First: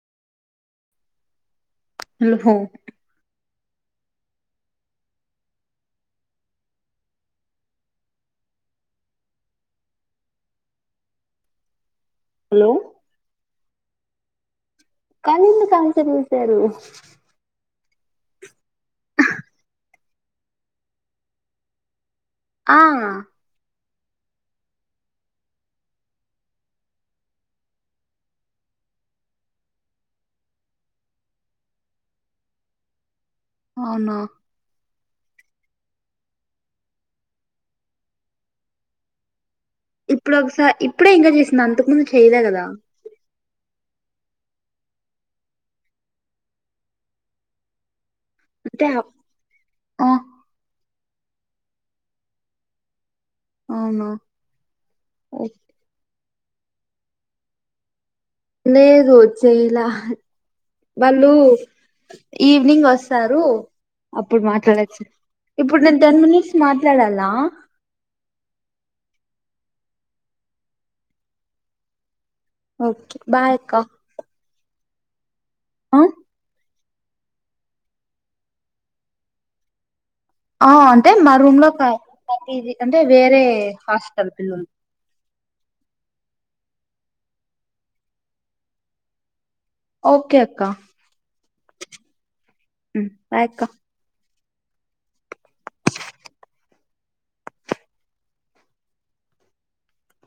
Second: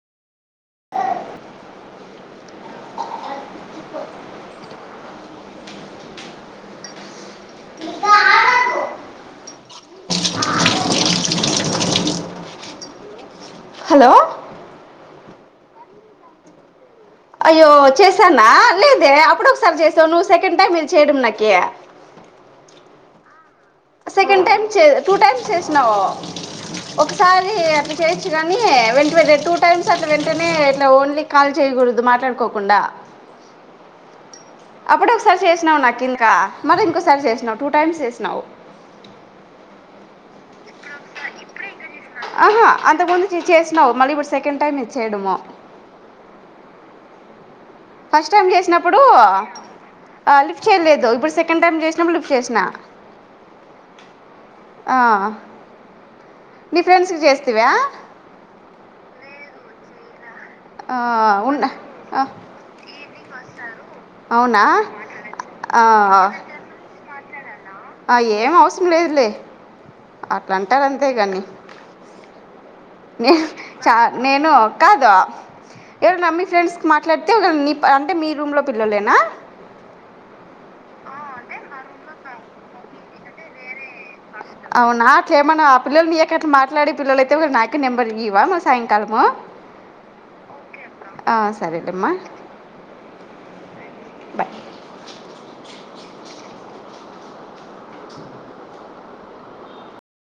లుహో hello hello కలింద calls చేశారు అయ్యో చేసానా లేదే అప్పుడు ఒకసారి చేసావు నువ్వు సెకండ్ టైమ్ ఇది చేయడం నాకి ఆ సెకండ్ టైమ్ చే టూ టైమ్స్ చేసినావు ఒకసారి అట్ల చేయచ్చు కానీ వెంట వెంట టూ టైమ్స్ అట్లా వెంటనే ఇట్లా ఓన్లీ కాల్ చేయకూడదు మాట్లాడుకోకుండా అవునా అప్పుడు ఒకసారి చేసినావు నాకు ఇంకా మరి ఇంకోసారి చేసినావు టూ టైమ్స్ చేసినావు ఇప్పుడు ఒకసా ఇప్పుడే ఇంకా చేసింది అంతకు ముందు చేయలా కదా చ్ చేసినావు మళ్ళీ ఇప్పుడు సెకండ్ టైమ్ ఇది చేయడము ఫస్ట్ టైమ్ అంటే చేసినప్పుడు ఆ లిఫ్ట్ చేయలేదు ఇప్పుడు సెకండ్ టైమ్ చేసినప్పుడు లిఫ్ట్ చేసిన అవునా ఓకే నీ ఫ్రెండ్స్ కి చేస్తివా లేదు చేయలా ఆ వాళ్ళు ఉన్న ఆ, ఈవినింగ్ వస్తారు అప్పుడు అవునా మాట్లాడచ్చు ఇప్పుడు ఆ, నేను టెన్ మినిట్స్ మాట్లాడాలా ఆ ఏం అవసరం లేదులే అట్లాంటారు అంతే కానీ ఓకే నేను బాయ్ అక్క చా నేను కాదా ఏడున్నారు మీ ఫ్రెండ్స్ మాట్లాడితే ఇగా ని అంటే మీ రూమ్ లో పిల్లలేనా ఆ అంటే మా రూమ్ లో ఒక ప్రతిదీ అంటే వేరే హాస్టల్ పిల్లలు అవునా ఏమన్నా ఆ పిల్లలుని [unintelligible] మాట్లాడి పిల్లలు అయితే నాకే నెంబర్ ఇయ్యవా సాయంకాలము ఓకే అక్క ఆ, సరేలేమ్మా హ్ బాయ్ అక్క బాయ్